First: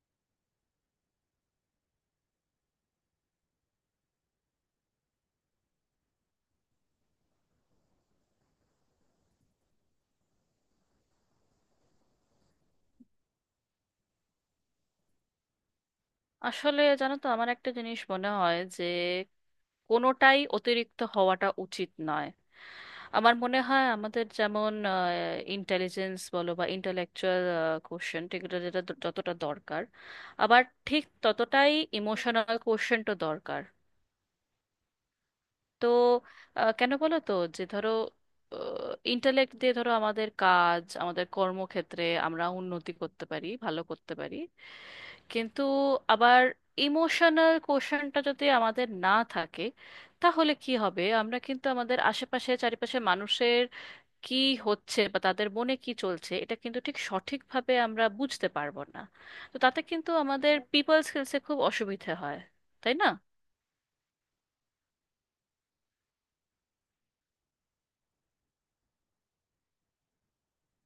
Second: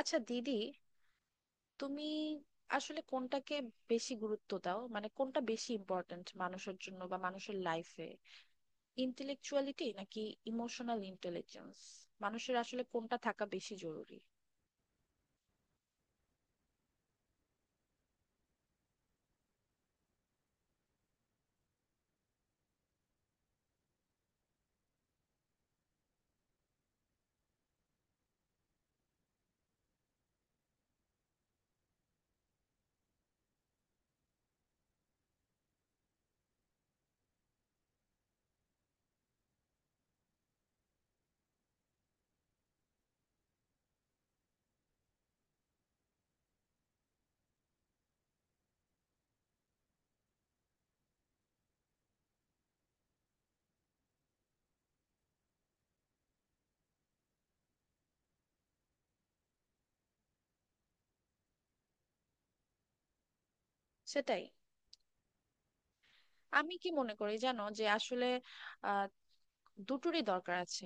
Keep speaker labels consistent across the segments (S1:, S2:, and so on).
S1: আচ্ছা দিদি, তুমি আসলে কোনটাকে বেশি গুরুত্ব দাও? মানে কোনটা বেশি ইম্পর্ট্যান্ট মানুষের জন্য বা মানুষের লাইফে, ইন্টেলেকচুয়ালিটি নাকি ইমোশনাল ইন্টেলিজেন্স? মানুষের আসলে কোনটা থাকা বেশি জরুরি?
S2: আসলে জানো তো, আমার একটা জিনিস মনে হয় যে কোনোটাই অতিরিক্ত হওয়াটা উচিত নয়। আমার মনে হয় আমাদের যেমন ইন্টেলিজেন্স বলো বা ইন্টালেকচুয়াল কোশ্চেন, এগুলো যেটা যতটা দরকার, আবার ঠিক ততটাই ইমোশনাল কোশ্চেনটা দরকার। তো কেন বলো তো, যে ধরো ইন্টালেক্ট দিয়ে, ধরো আমাদের কাজ, আমাদের কর্মক্ষেত্রে আমরা উন্নতি করতে পারি, ভালো করতে পারি। কিন্তু আবার ইমোশনাল কোশ্চেনটা যদি আমাদের না থাকে তাহলে কি হবে? আমরা কিন্তু আমাদের আশেপাশে চারিপাশে মানুষের কি হচ্ছে বা তাদের মনে কি চলছে, এটা কিন্তু ঠিক সঠিকভাবে আমরা বুঝতে পারবো না। তো তাতে কিন্তু আমাদের পিপল স্কিলসে খুব অসুবিধে হয়, তাই না?
S1: সেটাই। আমি কি মনে করি জানো, যে আসলে দুটোরই দরকার আছে।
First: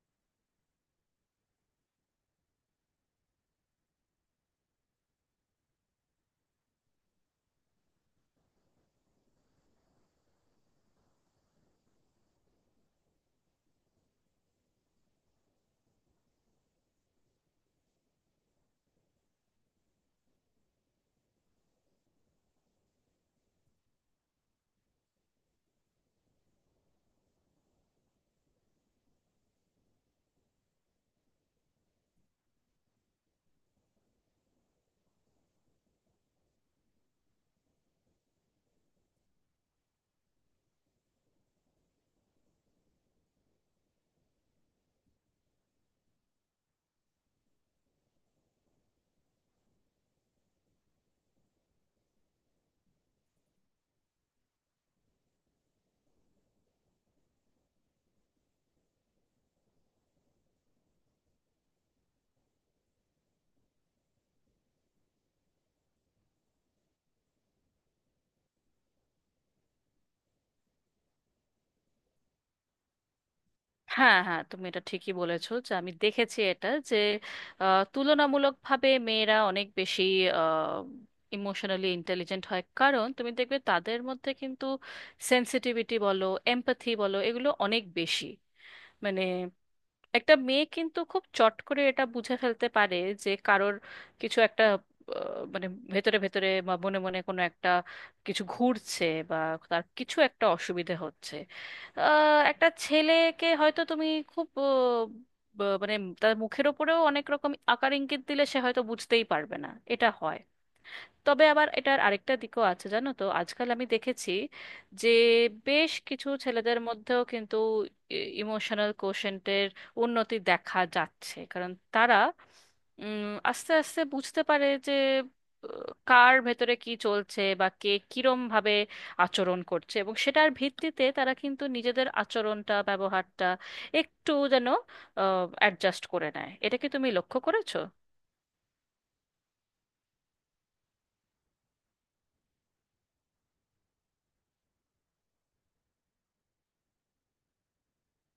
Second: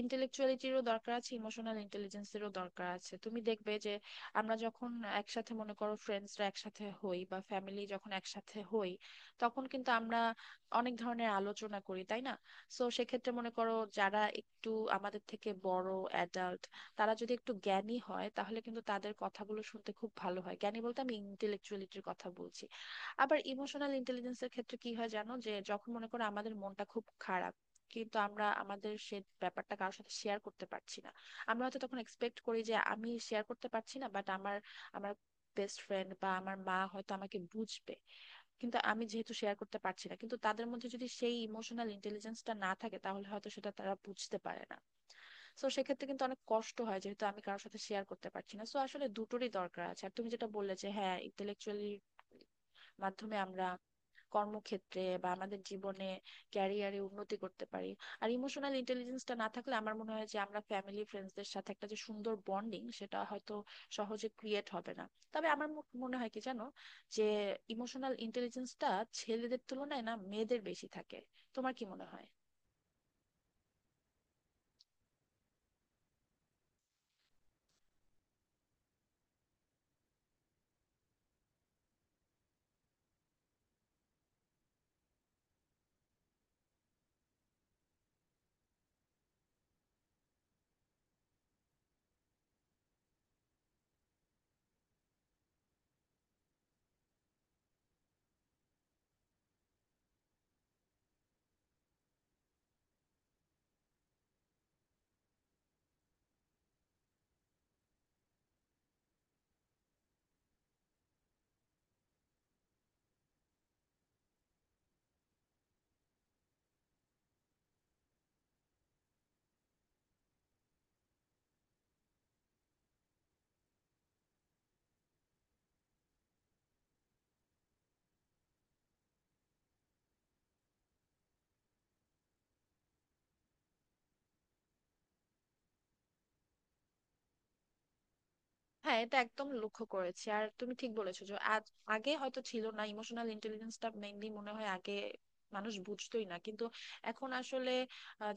S1: ইন্টেলেকচুয়ালিটিরও দরকার আছে, ইমোশনাল ইন্টেলিজেন্সেরও দরকার আছে। তুমি দেখবে যে আমরা যখন একসাথে, মনে করো ফ্রেন্ডসরা একসাথে হই বা ফ্যামিলি যখন একসাথে হই, তখন কিন্তু আমরা অনেক ধরনের আলোচনা করি, তাই না? সো সেক্ষেত্রে মনে করো যারা একটু আমাদের থেকে বড় অ্যাডাল্ট, তারা যদি একটু জ্ঞানী হয় তাহলে কিন্তু তাদের কথাগুলো শুনতে খুব ভালো হয়। জ্ঞানী বলতে আমি ইন্টেলেকচুয়ালিটির কথা বলছি। আবার ইমোশনাল ইন্টেলিজেন্সের ক্ষেত্রে কি হয় জানো, যে যখন মনে করো আমাদের মনটা খুব খারাপ, কিন্তু আমরা আমাদের সে ব্যাপারটা কারোর সাথে শেয়ার করতে পারছি না। আমরা হয়তো তখন এক্সপেক্ট করি যে আমি শেয়ার করতে পারছি না, বাট আমার আমার বেস্ট ফ্রেন্ড বা আমার মা হয়তো আমাকে বুঝবে। কিন্তু আমি যেহেতু শেয়ার করতে পারছি না, কিন্তু তাদের মধ্যে যদি সেই ইমোশনাল ইন্টেলিজেন্সটা না থাকে তাহলে হয়তো সেটা তারা বুঝতে পারে না। সো সেক্ষেত্রে কিন্তু অনেক কষ্ট হয়, যেহেতু আমি কারোর সাথে শেয়ার করতে পারছি না। সো আসলে দুটোরই দরকার আছে। আর তুমি যেটা বললে যে হ্যাঁ, ইন্টেলেকচুয়ালি মাধ্যমে আমরা কর্মক্ষেত্রে বা আমাদের জীবনে ক্যারিয়ারে উন্নতি করতে পারি। আর ইমোশনাল ইন্টেলিজেন্সটা না থাকলে আমার মনে হয় যে আমরা ফ্যামিলি ফ্রেন্ডসদের সাথে একটা যে সুন্দর বন্ডিং, সেটা হয়তো সহজে ক্রিয়েট হবে না। তবে আমার মনে হয় কি জানো, যে ইমোশনাল ইন্টেলিজেন্সটা ছেলেদের তুলনায় না মেয়েদের বেশি থাকে। তোমার কি মনে হয়?
S2: হ্যাঁ হ্যাঁ, তুমি এটা ঠিকই বলেছো, যে আমি দেখেছি এটা যে তুলনামূলকভাবে মেয়েরা অনেক বেশি ইমোশনালি ইন্টেলিজেন্ট হয়, কারণ তুমি দেখবে তাদের মধ্যে কিন্তু সেন্সিটিভিটি বলো, এমপ্যাথি বলো, এগুলো অনেক বেশি। মানে একটা মেয়ে কিন্তু খুব চট করে এটা বুঝে ফেলতে পারে যে কারোর কিছু একটা মানে ভেতরে ভেতরে বা মনে মনে কোনো একটা কিছু ঘুরছে বা তার কিছু একটা অসুবিধে হচ্ছে। একটা ছেলেকে হয়তো তুমি খুব মানে তার মুখের ওপরেও অনেক রকম আকার ইঙ্গিত দিলে সে হয়তো বুঝতেই পারবে না। এটা হয়। তবে আবার এটার আরেকটা দিকও আছে, জানো তো, আজকাল আমি দেখেছি যে বেশ কিছু ছেলেদের মধ্যেও কিন্তু ইমোশনাল কোশেন্টের উন্নতি দেখা যাচ্ছে, কারণ তারা উম, আস্তে আস্তে বুঝতে পারে যে আহ, কার ভেতরে কি চলছে বা কে কিরম ভাবে আচরণ করছে, এবং সেটার ভিত্তিতে তারা কিন্তু নিজেদের আচরণটা, ব্যবহারটা একটু যেন অ্যাডজাস্ট করে নেয়। এটা কি তুমি লক্ষ্য করেছো?
S1: হ্যাঁ, এটা একদম লক্ষ্য করেছি। আর তুমি ঠিক বলেছো যে আজ, আগে হয়তো ছিল না ইমোশনাল ইন্টেলিজেন্সটা, মেইনলি মনে হয় আগে মানুষ বুঝতোই না। কিন্তু এখন আসলে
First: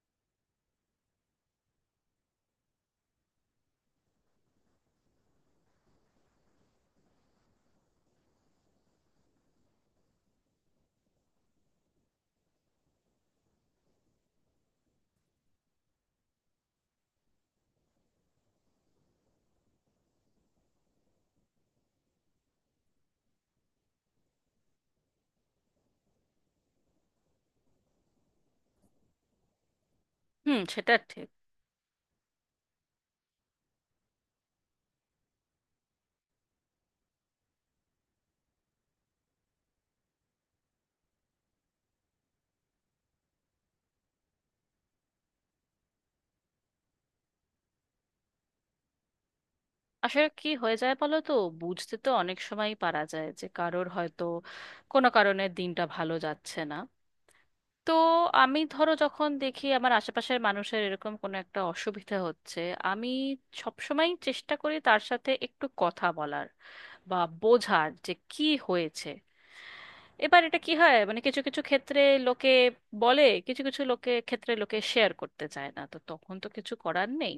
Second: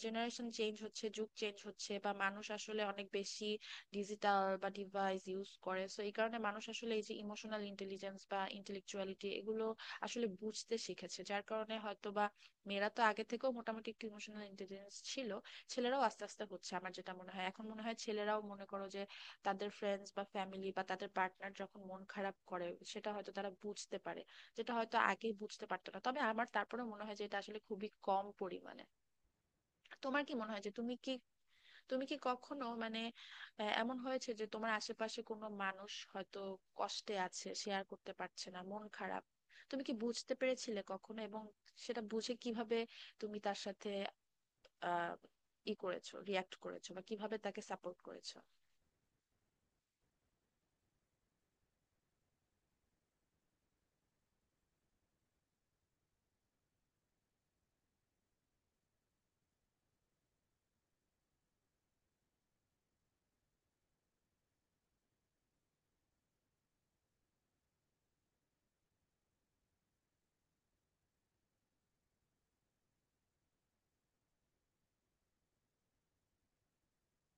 S1: জেনারেশন চেঞ্জ হচ্ছে, যুগ চেঞ্জ হচ্ছে, বা মানুষ আসলে অনেক বেশি ডিজিটাল বা ডিভাইস ইউজ করে। সো এই কারণে মানুষ আসলে এই যে ইমোশনাল ইন্টেলিজেন্স বা ইন্টেলেকচুয়ালিটি, এগুলো আসলে বুঝতে শিখেছে, যার কারণে হয়তো বা মেয়েরা তো আগে থেকেও মোটামুটি একটু ইমোশনাল ইন্টেলিজেন্স ছিল, ছেলেরাও আস্তে আস্তে হচ্ছে। আমার যেটা মনে হয় এখন, মনে হয় ছেলেরাও মনে করো যে তাদের ফ্রেন্ডস বা ফ্যামিলি বা তাদের পার্টনার যখন মন খারাপ করে সেটা হয়তো তারা বুঝতে পারে, যেটা হয়তো আগে বুঝতে পারতো না। তবে আমার তারপরে মনে হয় যে এটা আসলে খুবই কম পরিমাণে। তোমার কি মনে
S2: হুম,
S1: হয় যে তুমি
S2: সেটা
S1: কি
S2: ঠিক।
S1: তুমি কি কখনো, মানে এমন হয়েছে যে তোমার আশেপাশে কোনো মানুষ হয়তো কষ্টে আছে, শেয়ার করতে পারছে না, মন খারাপ, তুমি কি বুঝতে পেরেছিলে কখনো? এবং সেটা বুঝে কিভাবে তুমি তার সাথে আহ ই করেছো রিয়াক্ট করেছো, বা কিভাবে তাকে সাপোর্ট করেছো?
S2: আসলে কি হয়ে যায় বলো তো, বুঝতে তো অনেক সময়ই পারা যায় যে কারোর হয়তো কোনো কারণে দিনটা ভালো যাচ্ছে না। তো আমি ধরো যখন দেখি আমার আশেপাশের মানুষের এরকম কোনো একটা অসুবিধা হচ্ছে, আমি সবসময় চেষ্টা করি তার সাথে একটু কথা বলার, বা বোঝার যে কি হয়েছে। এবার এটা কি হয়, মানে কিছু কিছু ক্ষেত্রে লোকে বলে, কিছু কিছু লোকে ক্ষেত্রে লোকে শেয়ার করতে চায় না, তো তখন তো কিছু করার নেই।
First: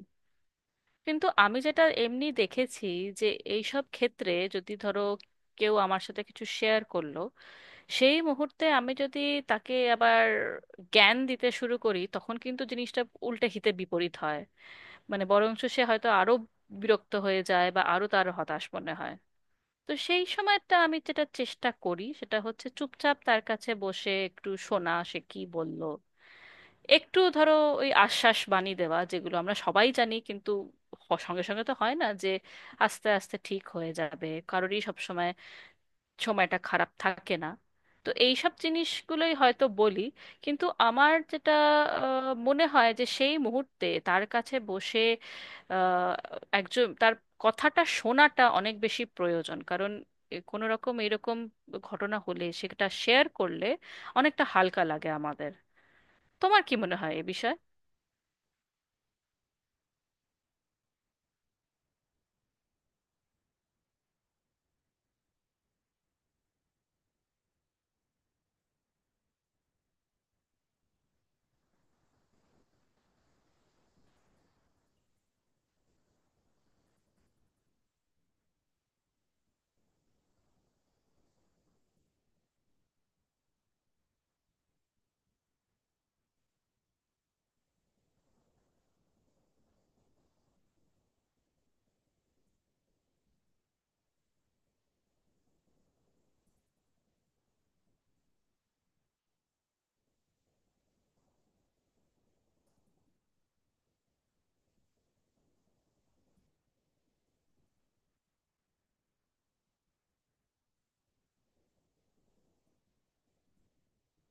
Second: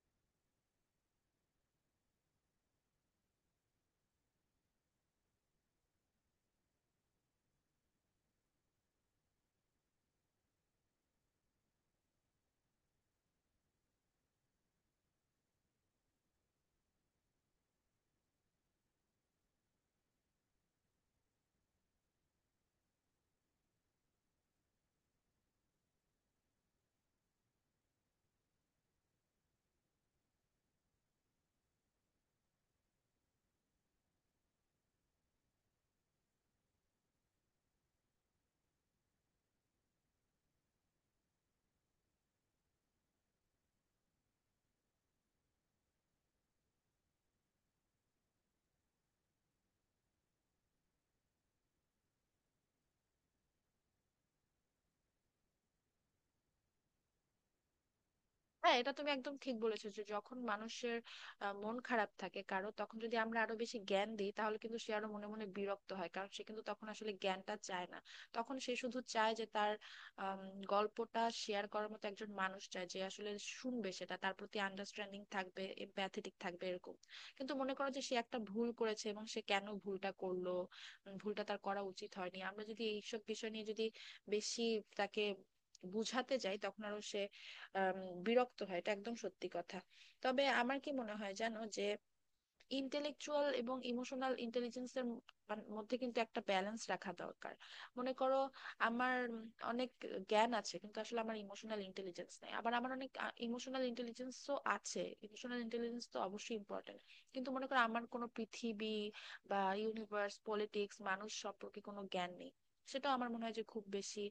S2: কিন্তু আমি যেটা এমনি দেখেছি যে এইসব ক্ষেত্রে যদি ধরো কেউ আমার সাথে কিছু শেয়ার করলো, সেই মুহূর্তে আমি যদি তাকে আবার জ্ঞান দিতে শুরু করি, তখন কিন্তু জিনিসটা উল্টে হিতে বিপরীত হয়। মানে বরঞ্চ সে হয়তো আরো বিরক্ত হয়ে যায় বা আরো তার হতাশ মনে হয়। তো সেই সময়টা আমি যেটা চেষ্টা করি সেটা হচ্ছে চুপচাপ তার কাছে বসে একটু শোনা সে কি বলল, একটু ধরো ওই আশ্বাস বাণী দেওয়া, যেগুলো আমরা সবাই জানি কিন্তু সঙ্গে সঙ্গে তো হয় না, যে আস্তে আস্তে ঠিক হয়ে যাবে, কারোরই সব সময় সময়টা খারাপ থাকে না। তো এই সব জিনিসগুলোই হয়তো বলি। কিন্তু আমার যেটা মনে হয় যে সেই মুহূর্তে তার কাছে বসে আহ, একজন তার কথাটা শোনাটা অনেক বেশি প্রয়োজন, কারণ এ কোনো রকম এরকম ঘটনা হলে সেটা শেয়ার করলে অনেকটা হালকা লাগে আমাদের। তোমার কি মনে হয় এ বিষয়ে?
S1: হ্যাঁ, এটা তুমি একদম ঠিক বলেছো যে যখন মানুষের মন খারাপ থাকে কারো, তখন যদি আমরা আরো বেশি জ্ঞান দিই তাহলে কিন্তু সে আরো মনে মনে বিরক্ত হয়, কারণ সে কিন্তু তখন আসলে জ্ঞানটা চায় না। তখন সে শুধু চায় যে তার আম, গল্পটা শেয়ার করার মতো একজন মানুষ, চায় যে আসলে শুনবে, সেটা তার প্রতি আন্ডারস্ট্যান্ডিং থাকবে, এম্প্যাথেটিক থাকবে এরকম। কিন্তু মনে করো যে সে একটা ভুল করেছে এবং সে কেন ভুলটা করলো, ভুলটা তার করা উচিত হয়নি। আমরা যদি এইসব বিষয় নিয়ে যদি বেশি তাকে বুঝাতে যাই, তখন আরো সে আম, বিরক্ত হয়। এটা একদম সত্যি কথা। তবে আমার কি মনে হয় জানো, যে ইন্টেলেকচুয়াল এবং ইমোশনাল ইন্টেলিজেন্সের মধ্যে কিন্তু একটা ব্যালেন্স রাখা দরকার। মনে করো আমার অনেক জ্ঞান আছে কিন্তু আসলে আমার ইমোশনাল ইন্টেলিজেন্স নাই, আবার আমার অনেক ইমোশনাল ইন্টেলিজেন্সও আছে। ইমোশনাল ইন্টেলিজেন্স তো অবশ্যই ইম্পর্টেন্ট, কিন্তু মনে করো আমার কোনো পৃথিবী বা ইউনিভার্স, পলিটিক্স, মানুষ সম্পর্কে কোনো জ্ঞান নেই, সেটাও আমার মনে হয় যে খুব বেশি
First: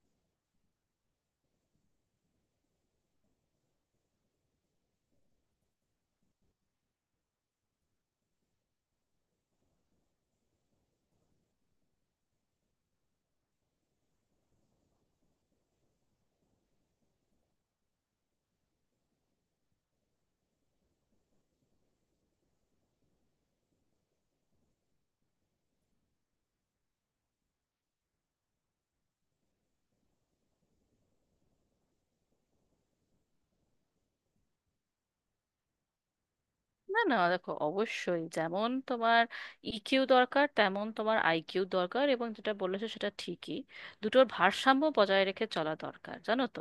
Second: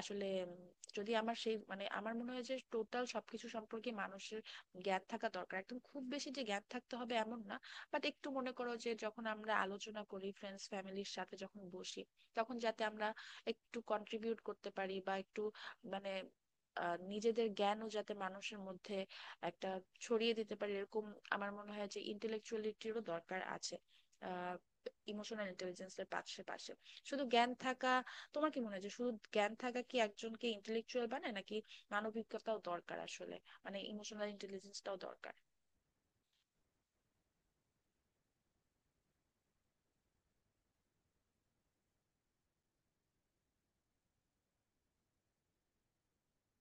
S1: আসলে, যদি আমার সেই, মানে আমার মনে হয় যে টোটাল সবকিছু সম্পর্কে মানুষের জ্ঞান থাকা দরকার। একদম খুব বেশি যে জ্ঞান থাকতে হবে এমন না, বাট একটু মনে করো যে যখন আমরা আলোচনা করি, ফ্রেন্ডস ফ্যামিলির সাথে যখন বসি, তখন যাতে আমরা একটু কন্ট্রিবিউট করতে পারি বা একটু, মানে নিজেদের জ্ঞানও যাতে মানুষের মধ্যে একটা ছড়িয়ে দিতে পারি এরকম। আমার মনে হয় যে ইন্টেলেকচুয়ালিটিরও দরকার আছে ইমোশনাল ইন্টেলিজেন্সের পাশে। শুধু জ্ঞান থাকা, তোমার কি মনে হয় যে শুধু জ্ঞান থাকা কি একজনকে ইন্টেলেকচুয়াল বানায়, নাকি মানবিকতাও দরকার আসলে? মানে ইমোশনাল ইন্টেলিজেন্সটাও দরকার?
S2: না না, দেখো, অবশ্যই, যেমন তোমার ইকিউ দরকার তেমন তোমার আইকিউ দরকার, এবং যেটা বলেছো সেটা ঠিকই, দুটোর ভারসাম্য বজায় রেখে চলা দরকার, জানো তো।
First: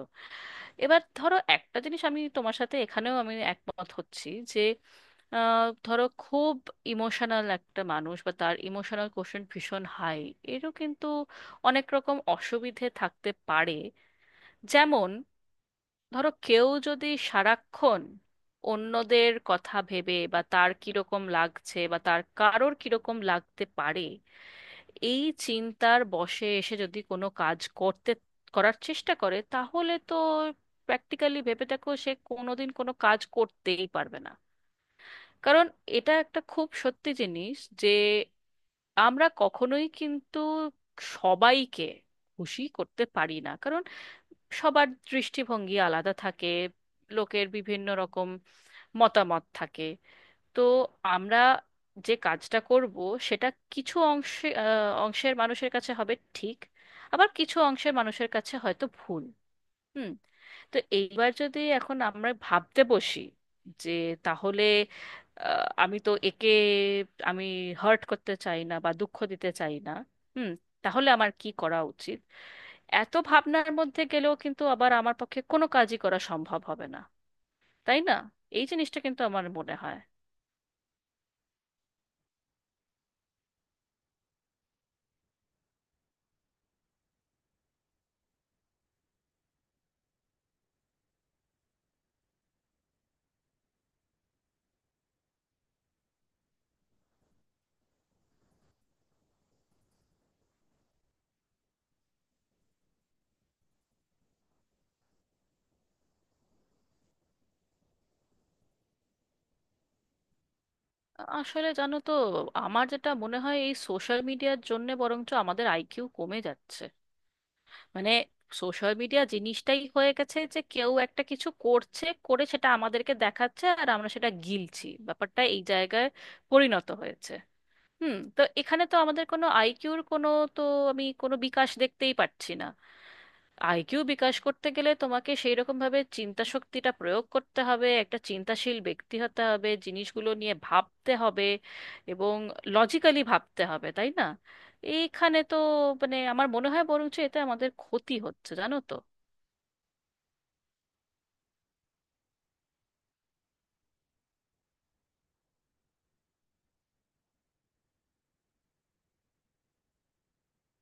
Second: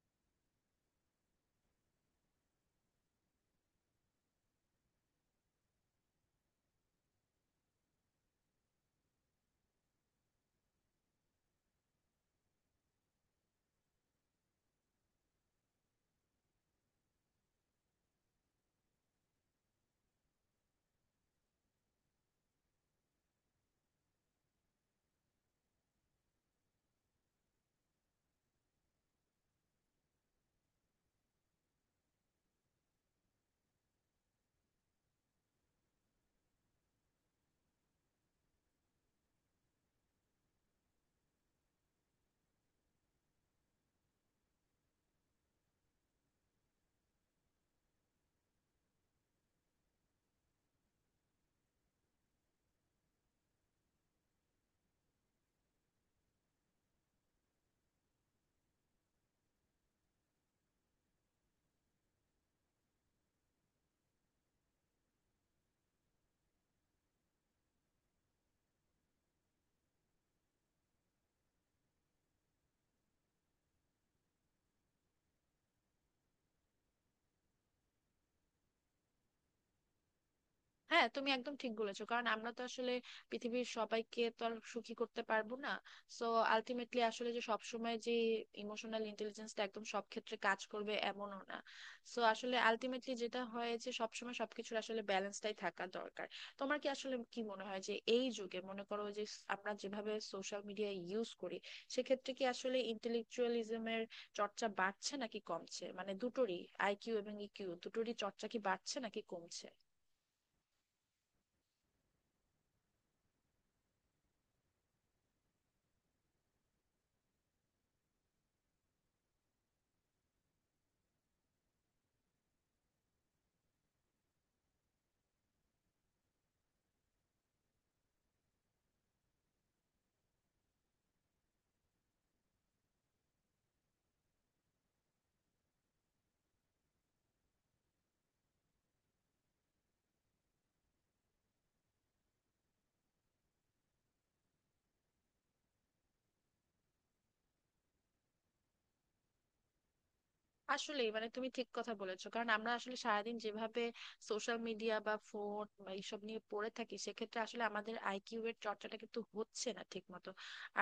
S2: এবার ধরো একটা জিনিস, আমি তোমার সাথে এখানেও আমি একমত হচ্ছি যে ধরো খুব ইমোশনাল একটা মানুষ, বা তার ইমোশনাল কোশ্চেন ভীষণ হাই, এরও কিন্তু অনেক রকম অসুবিধে থাকতে পারে। যেমন ধরো কেউ যদি সারাক্ষণ অন্যদের কথা ভেবে, বা তার কিরকম লাগছে বা তার কারোর কিরকম লাগতে পারে, এই চিন্তার বশে এসে যদি কোনো কাজ করতে করার চেষ্টা করে, তাহলে তো প্র্যাকটিক্যালি ভেবে দেখো সে কোনোদিন কোনো কাজ করতেই পারবে না। কারণ এটা একটা খুব সত্যি জিনিস যে আমরা কখনোই কিন্তু সবাইকে খুশি করতে পারি না, কারণ সবার দৃষ্টিভঙ্গি আলাদা থাকে, লোকের বিভিন্ন রকম মতামত থাকে। তো আমরা যে কাজটা করব, সেটা কিছু অংশে অংশের মানুষের কাছে হবে ঠিক, আবার কিছু অংশের মানুষের কাছে হয়তো ভুল। হুম। তো এইবার যদি এখন আমরা ভাবতে বসি যে, তাহলে আমি তো একে আমি হার্ট করতে চাই না বা দুঃখ দিতে চাই না, হুম, তাহলে আমার কি করা উচিত, এত ভাবনার মধ্যে গেলেও কিন্তু আবার আমার পক্ষে কোনো কাজই করা সম্ভব হবে না, তাই না? এই জিনিসটা কিন্তু আমার মনে হয়।
S1: হ্যাঁ, তুমি একদম ঠিক বলেছো, কারণ আমরা তো আসলে পৃথিবীর সবাইকে তো আর সুখী করতে পারবো না। সো আলটিমেটলি আসলে, যে সবসময় যে ইমোশনাল ইন্টেলিজেন্সটা একদম সব ক্ষেত্রে কাজ করবে এমনও না। সো আসলে আলটিমেটলি যেটা হয় যে সবসময় সবকিছুর আসলে ব্যালেন্সটাই থাকা দরকার। তোমার কি আসলে কি মনে হয় যে এই যুগে, মনে করো যে আমরা যেভাবে সোশ্যাল মিডিয়া ইউজ করি, সেক্ষেত্রে কি আসলে ইন্টেলেকচুয়ালিজমের চর্চা বাড়ছে নাকি কমছে? মানে দুটোরই, আইকিউ এবং ইকিউ দুটোরই চর্চা কি বাড়ছে নাকি কমছে?
S2: আসলে জানো তো, আমার যেটা মনে হয় এই সোশ্যাল মিডিয়ার জন্য বরঞ্চ আমাদের আইকিউ কমে যাচ্ছে। মানে সোশ্যাল মিডিয়া জিনিসটাই হয়ে গেছে যে কেউ একটা কিছু করছে, করে সেটা আমাদেরকে দেখাচ্ছে আর আমরা সেটা গিলছি, ব্যাপারটা এই জায়গায় পরিণত হয়েছে। হুম। তো এখানে তো আমাদের কোনো আইকিউর কোনো, তো আমি কোনো বিকাশ দেখতেই পাচ্ছি না। আইকিউ বিকাশ করতে গেলে তোমাকে সেই রকম ভাবে চিন্তা শক্তিটা প্রয়োগ করতে হবে, একটা চিন্তাশীল ব্যক্তি হতে হবে, জিনিসগুলো নিয়ে ভাবতে হবে, এবং লজিক্যালি ভাবতে হবে, তাই না? এইখানে তো মানে আমার মনে হয় বরঞ্চ এতে আমাদের ক্ষতি হচ্ছে, জানো তো।
S1: আসলে মানে তুমি ঠিক কথা বলেছো, কারণ আমরা আসলে সারাদিন যেভাবে সোশ্যাল মিডিয়া বা ফোন বা এইসব নিয়ে পড়ে থাকি, সেক্ষেত্রে আসলে আমাদের আইকিউ এর চর্চাটা কিন্তু হচ্ছে না ঠিক মতো।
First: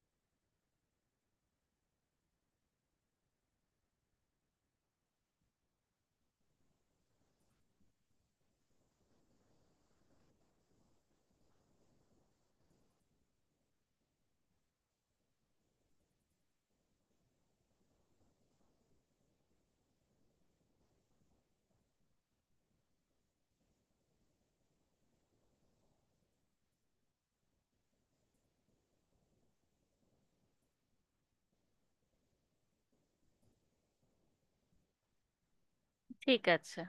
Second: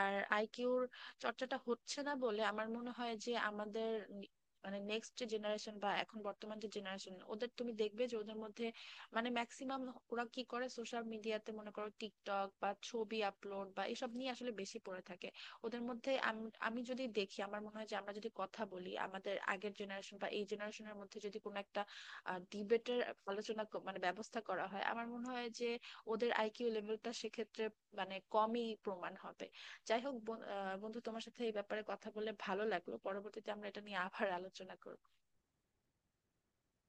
S1: আর আইকিউর চর্চাটা হচ্ছে না বলে আমার মনে হয় যে আমাদের নি- মানে নেক্সট যে জেনারেশন বা এখন বর্তমান যে জেনারেশন, ওদের তুমি দেখবে যে ওদের মধ্যে মানে ম্যাক্সিমাম ওরা কি করে সোশ্যাল মিডিয়াতে, মনে করো টিকটক বা ছবি আপলোড বা এসব নিয়ে আসলে বেশি পড়ে থাকে। ওদের মধ্যে আমি যদি দেখি, আমার মনে হয় যে আমরা যদি কথা বলি আমাদের আগের জেনারেশন বা এই জেনারেশনের মধ্যে, যদি কোনো একটা ডিবেটের আলোচনা ক- মানে ব্যবস্থা করা হয়, আমার মনে হয় যে ওদের আইকিউ লেভেলটা সেক্ষেত্রে মানে কমই প্রমাণ হবে। যাই হোক বন্ধু, তোমার সাথে এই ব্যাপারে কথা বলে ভালো লাগলো। পরবর্তীতে আমরা এটা নিয়ে আবার আলোচনা করবো।
S2: ঠিক আছে।